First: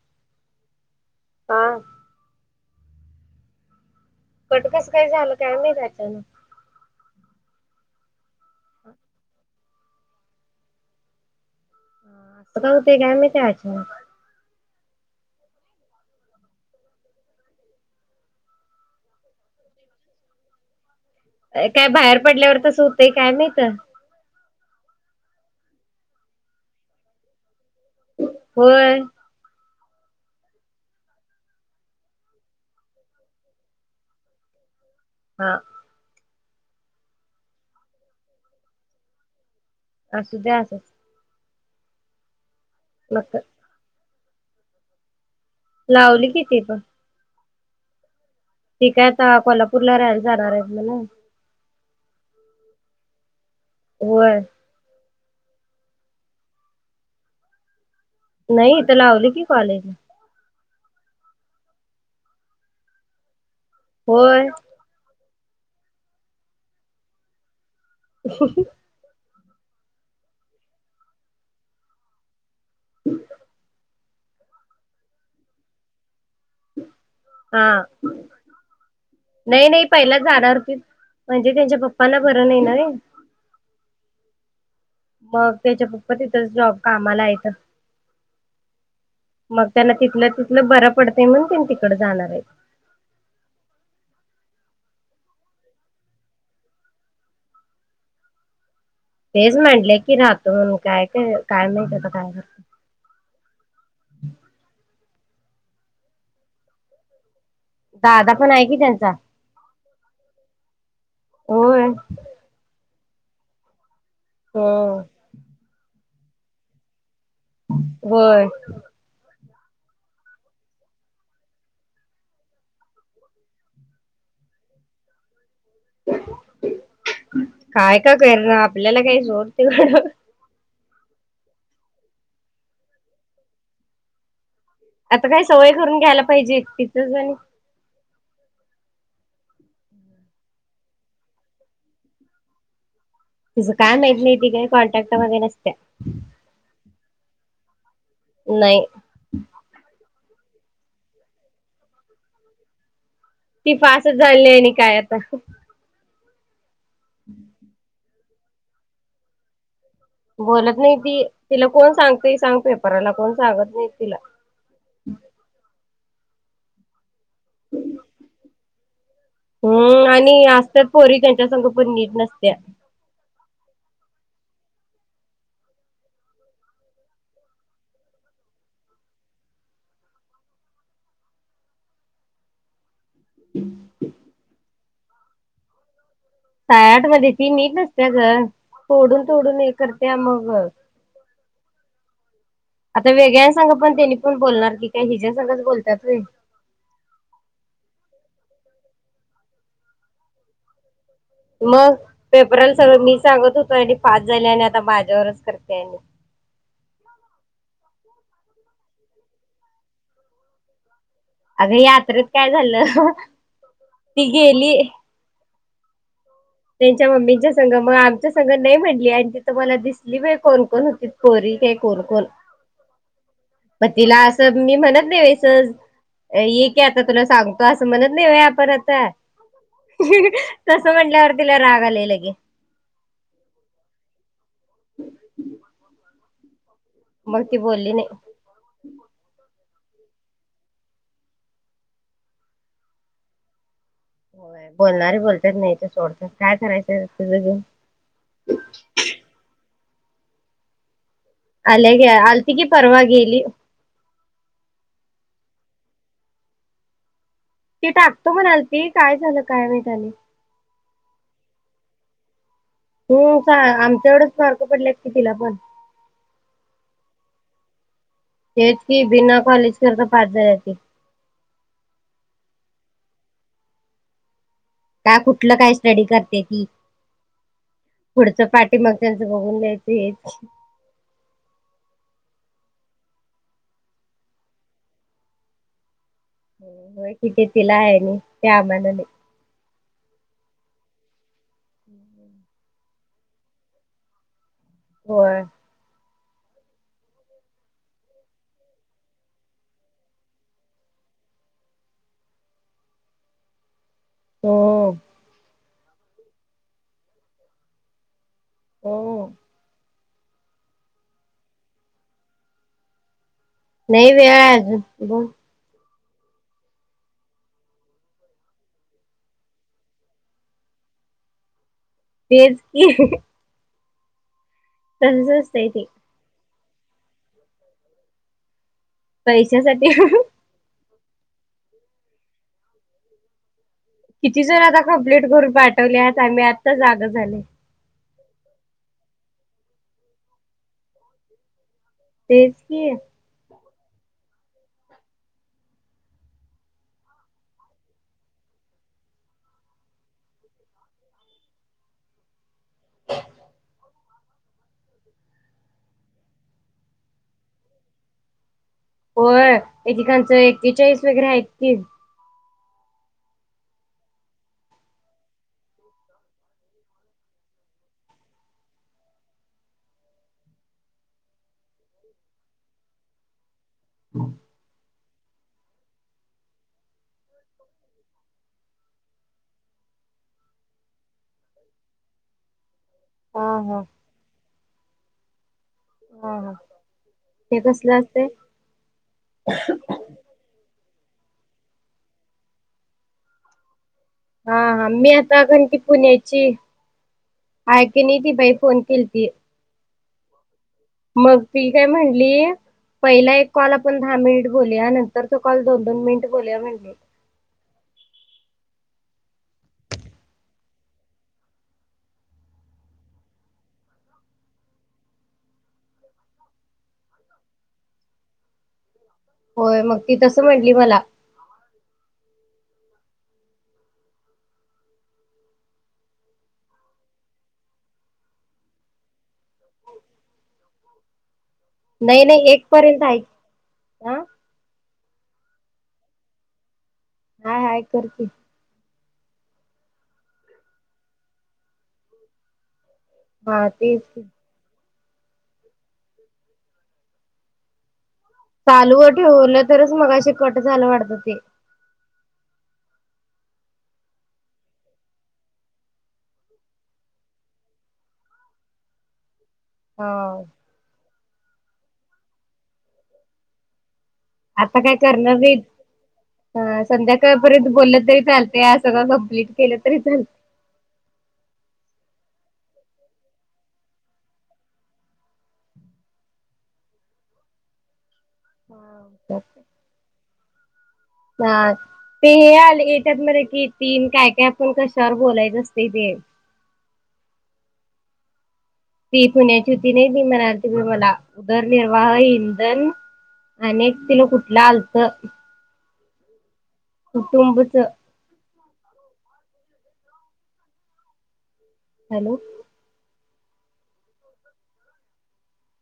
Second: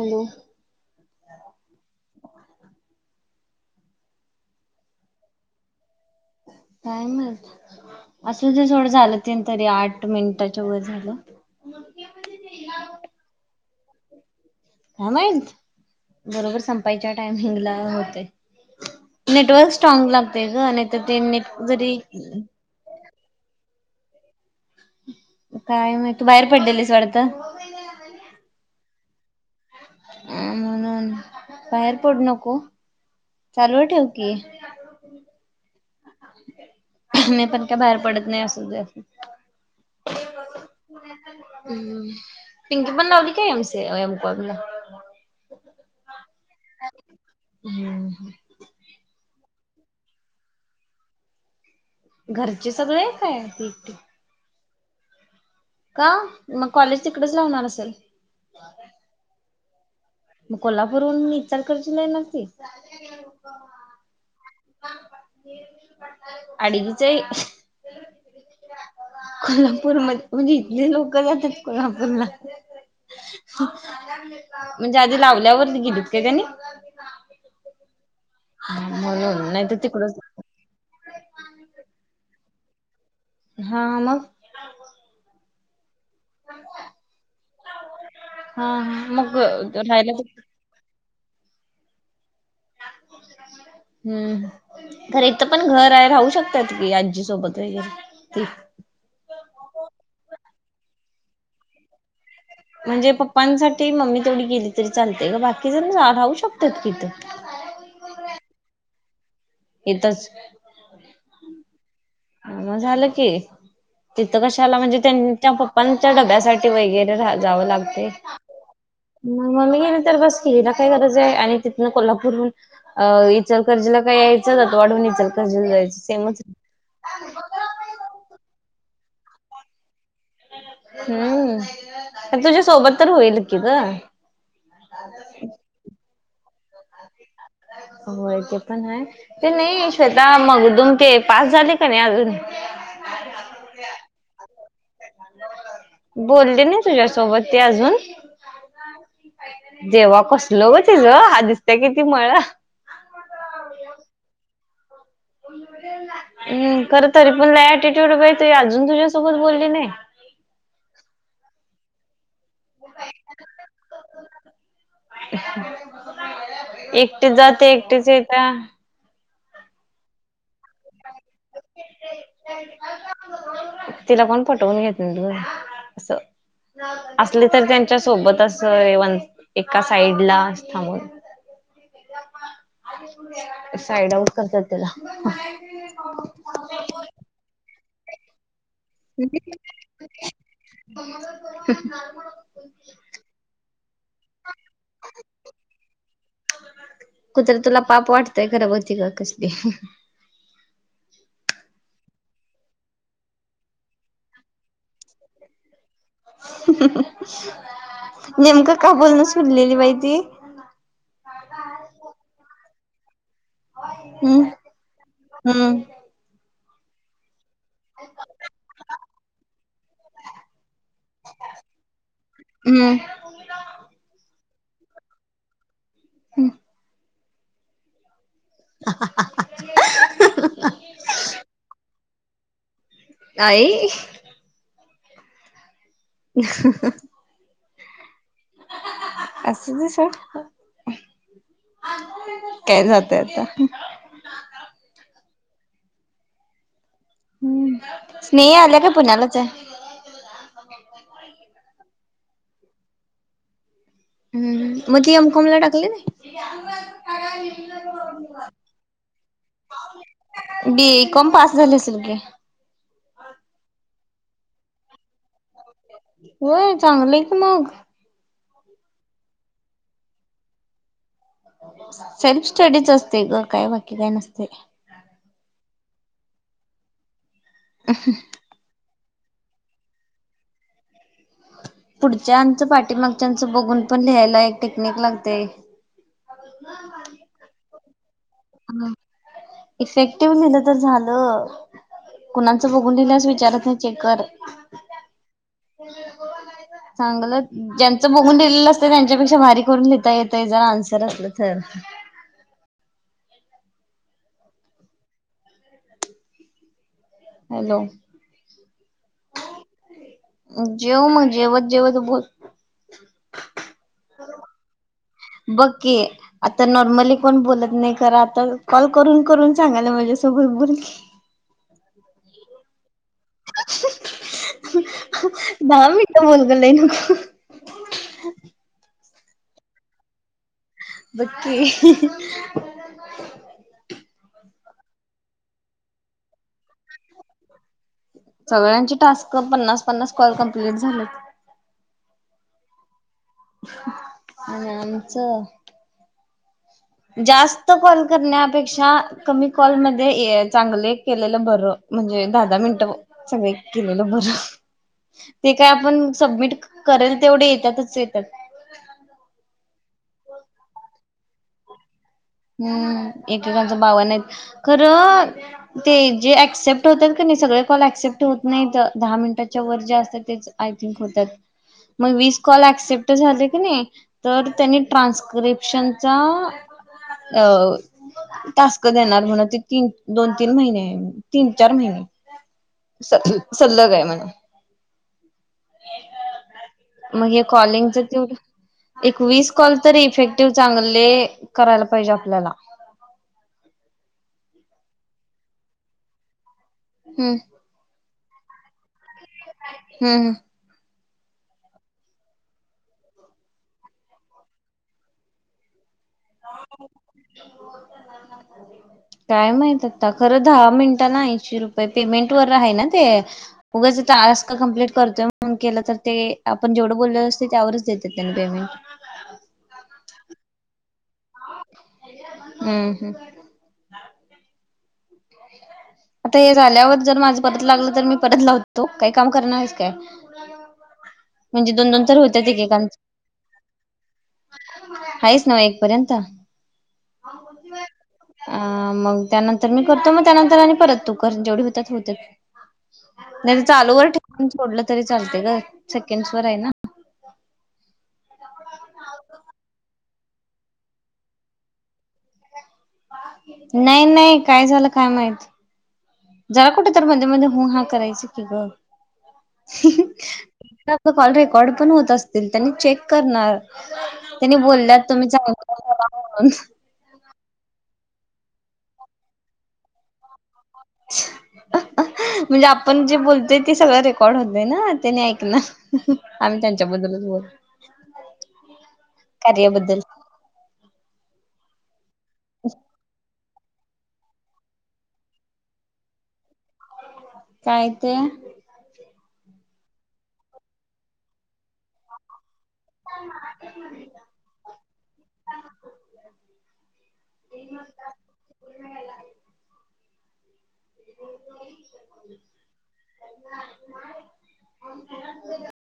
Hello हा cut कस काय झालं काय मी त्याच्यानं कायमच असं ज सथोडं झालं तन तरी आठ मिनिटाच्या वर झालं. ता हो ते का म त्याच. नाही माहित बरोबर संपायच्या टायमिंग ला होते. नेटवर्क स्ट्रॉग लागतय ग नाही तर ते नेट. काय जरी बाहेर पडल्यावर तस होतंय काय नाहीत. काय नाही तू बाहेर पडलेलीस वाडतं. होय अ म्हणून बाहेर पडू नको चालूव ठेव की हा मी पण का बाहेर पडत नाही अस असु द्या अस पिंकी पण लावली मग कायमम कला लावली किती प हम् ठीक आहे आता कोल्हापूरला राहायला जाणार आहे मला घरचे सगळे काय हो आहे का मग कॉलेज तिकडेच लावणार असेल नाही तर लावली की कॉलेज मग कोल्हापूरहून विचार करते नाही नाती [unintelligible] होय अडिकचे ह कोल्हापूर म म्हणजे इथले लोक जातात कोल्हापूरला म्हणजे आधी लावल्यावरती गेलीत काय त्यानी हा म्हणून नाही तर नाही तिकडच पहिला जाणारती म्हणजे त्यांच्या पप्पांना बरं नाही ना रे हा ममग मग तेच्या तिथ जॉब कामाला येत हा हा मग त्यांना राहायला तिथलं बरा पडतय म्हण त्यां तिकडडे जाणार आहेत हम्म खर इथं पण घर आहे राहू शकतात की आजी सोबत ती तेच म्हांडले की राहतो काय काय काय नाही करता काय म्हणजे पप्पांसाठी मम्मी तेथवडीी गेली तरी चालते ग बाकी जण राहू शकतात किथं दादा पण आहे की त्यांचा इथच हो मग झालं की तिथं कशा आला म्हणजे हो त्यां पप्पांच्या डब्यासाठी वगैरे जावं लागते होय. मग म मी ना तर बस किला काय गरज आहे आणि तिथून कोल्हापूरून अ इचलकर्जीला काय यायचंचात वाढवून इचलकर्जीला जायचं सेमच काय का कर ना आपल्याला काही सोडते घडं हम्म तुझ्या सोबत तर होईल कि ग आता काय सवय करून घ्यायला पाहिजे एक तीचच आणि होय ते पण ह ते नाही श्वेता मग दुम ते पास झाले का नाही अजून तुझ काय माहित नाही त काय कॉन्ट्रॅक्ट मध्ये नसत्या. बोलले ना तुझ्यासोबत ते अजून. नाही. जेव्हा कसल ग तिज आदित्य किती मया ती फासच झाली आहे आणि काय आता. हम् खरं तरी पण लय अटिट्यूड बा तु अजून तुझ्यासोबत बोलली नाही. बोलत नाही ती तिला कोण सांगते सांग पेपराला कोण सांगत नाही तिला. एकटेच जात एकटेच येत. हम्म आणि असत्याात पोरी त्यांच्या संगपण नीट नसत्या. तिला कोण पटवून घेत ना तू असं. असली तर त्यांच्या सोबत असव एका साईड ला थांबून. [inaudible] साईड आउट करतात तिला. सायाठ मध्ये ती नीट नसत्या ग तोडून तोडून हे करत्या मग. [unintelligible] आता वेगळ्या संग पण त्यांनी पण बोलणार की काय हिज्या संगच बोलतात होय. कुत्र तुला पाप वाटतंय खर बग की कसली मग पेपरला सगळं मी सांगत होतो आणि पास झाले आणि आता माझ्यावरच करते आणि नेमकं का बोलणं सुडलेली माहिती. अगं यात्रेत काय झालं ती हम्म गेली. हम्म. त्यांच्या मम्मीच्या संग मग आमच्या संग नाही म्हटली आणि तिथं मला दिसली म्ह कोण कोण होती पोरी काय कोण कोण. हम्. प तिला असं मी म्हणत नाहीस ये की आता तुला सांगतो अस म्हणत नाही पर तस म्हटल्यावर. तिला रागाला लगे आई ह मग ती बोलली नाही. असूदे सोड. काय जातं आता. होय बोलणारे बोलतच नाही तर सोडत काय करायचं. तुझं घेऊन हम्म स्नेही आल्या काय पुण्यालाच आहे?? आल्या ग्या आलती की परवा गेली. हम् मग ती यामकोम टाकली ना ती टाकतो म्हणालती काय झालं काय वेळ झाली. बीकम पास झाले सलगी. तू का आमच्या एवढंच मारक पडलेत की तिला पण होय चांगलं आहे का मग. तेच की बिना कॉलेज करता पास झाल्या ते. सेल्फ स्टडीच असते ग काय बाकी काय नसते. का कुठलं काय स्टडी करते ती पुढचं पाठ मग त्याच बघून जायेत य पुढच्याचं पाठीमागच्यांचं बघून पण लिहायला एक टेक्निक लागते. हो हो किती तिला आहे नि त्या आम्हानाने इफेक्टिव्ह ललं तर झालं कुणा बघून दिेल्यास विचारत नाही चेकर होय. चांगलं ज्यांचं बघून दिेहिलेलं असत त्यांच्यापेक्षा भारी करून लिहिता येतय जर आन्सर असलं तर होम. हॅलो. हम्म जेव मग जेवत, जेवत बोल. नाही वज ब बक्की आता नॉर्मली कोण बोलत नाही करा आता कॉल करून करून सांगायला माझ्यासोबत बोल तेच की तसच असतंय ते दहा मिठ बोल ग लाय नको पैशासाठी बक्की [unintelligible] किती जण आता कमप्लीट करून पाठवले आम्ही आत्ता जाग झाले. सगळ्यांची टास्क पन्नास पन्नास कॉल कम्प्लीट झाले. तेज की आहे. आणि आमचं जास्त कॉल करण्यापेक्षा कमी कॉलमध्येध्ये चांगले केलेलं बरं म्हणजे दहा- दहा मिनटं. सगं एक केलेलं बरं ते काय आपण सबमिट करेल तेवढे येतातच येतात. होय एकेकांचं एकेचाळीस वगैरे आहेत की हम्म एकेकांच भावना खरं ते जे ऍक्सेप्ट होतात का नाही सगळे कॉल ऍक्सेप्ट होत नाहीत दहा मिनिटाच्या वर जे असतात तेच आय थिंक होतात मग विस कॉल ऍक्सेप्ट झाले की नाही? तर त्यांनी ट्रान्स्क्रिप्शनचा अ तास्क देणार म्हणा ते तीन, दोन, तीन महिने तीन, चार महिने स हा हा सल्लग आहे म्हण हा हा मग हे ते कॉलिंगच कसलं असते तेवढ एक वीस कॉल तरी इफेक्टिव चांगले करायला पाहिजे आपल्याला हा हा मी आता कारण की पुण्याची हम्म अके नी त बाई फोन केल्ती हम् हम मग ती काय म्हणली पहिला एक कॉल आपण दहा मिनिट बोलूया नंतर तो कॉल दोन, दोन मिनिट बोलया म्हणजे हो. काय माहित आता खरं दहा मिनिटांना ऐंशी रुपये पेमेंट वर आहे ना ते? उगाच त आ का कम्प्लीट करतोय म केलं तर ते आपण जेवढं बोललेलं असते त्यावरच देतात त्यांनी पेमेंट. होय मग ती तसं म्हटली मला हम् हम् आता हे झाल्यावर जर माझं परत लागलं तर मी परत लावतो. काही काम करणार आहेस काय? [unintelligible] म्हणजे दोन, दोन तर नाही होत नाही एक एकेकां पर्यंत आहे की. हा आहेच नव एक पर्यंत? हाय हाय करते. अ मग त्यानंतर मी करतो मग त्यानंतर आणि परत तू जेवढे होत होते. नाही तर हा चालू तेच व की ठिकण सोडलं तरी चालते ग सेकंडस वर आहे ना? चालूव ठेवरलं तरच मगा श कट झालं वाटतं ते. नाही नाही काय झालं काय माहित? जरा कुठे तर मध्ये मध्ये ह हा करायच की ग हो कॉल रेकॉर्ड पण होत असतील त्यांनी चेक करणार त्यांनी आता काय बोलल्यात तुम्ही करणार चांग नाहीत. म्हणून अ संध्याकाळपर्यंत बोललं तरी चालत सगळं कंप्लीट केलं तरी चालत [unintelligible] म्हणजे आपण जे बोलतोय ते सगळं रेकॉर्ड होते ना त्यानी ऐकण आम्ही त्यांच्याबद्दलच बोल हा कार बद्दल हा ते हे आले येतत मध्ये कि तीन काय काय आपण कशावर बोलायचं असते ते काय ते ती पुण्याची होती नाही बी म्हणा तही मला उदरनिर्वाह इंधन आणि एक तिला कुठलं आलत कुठुंबच हॅलो [unintelligible]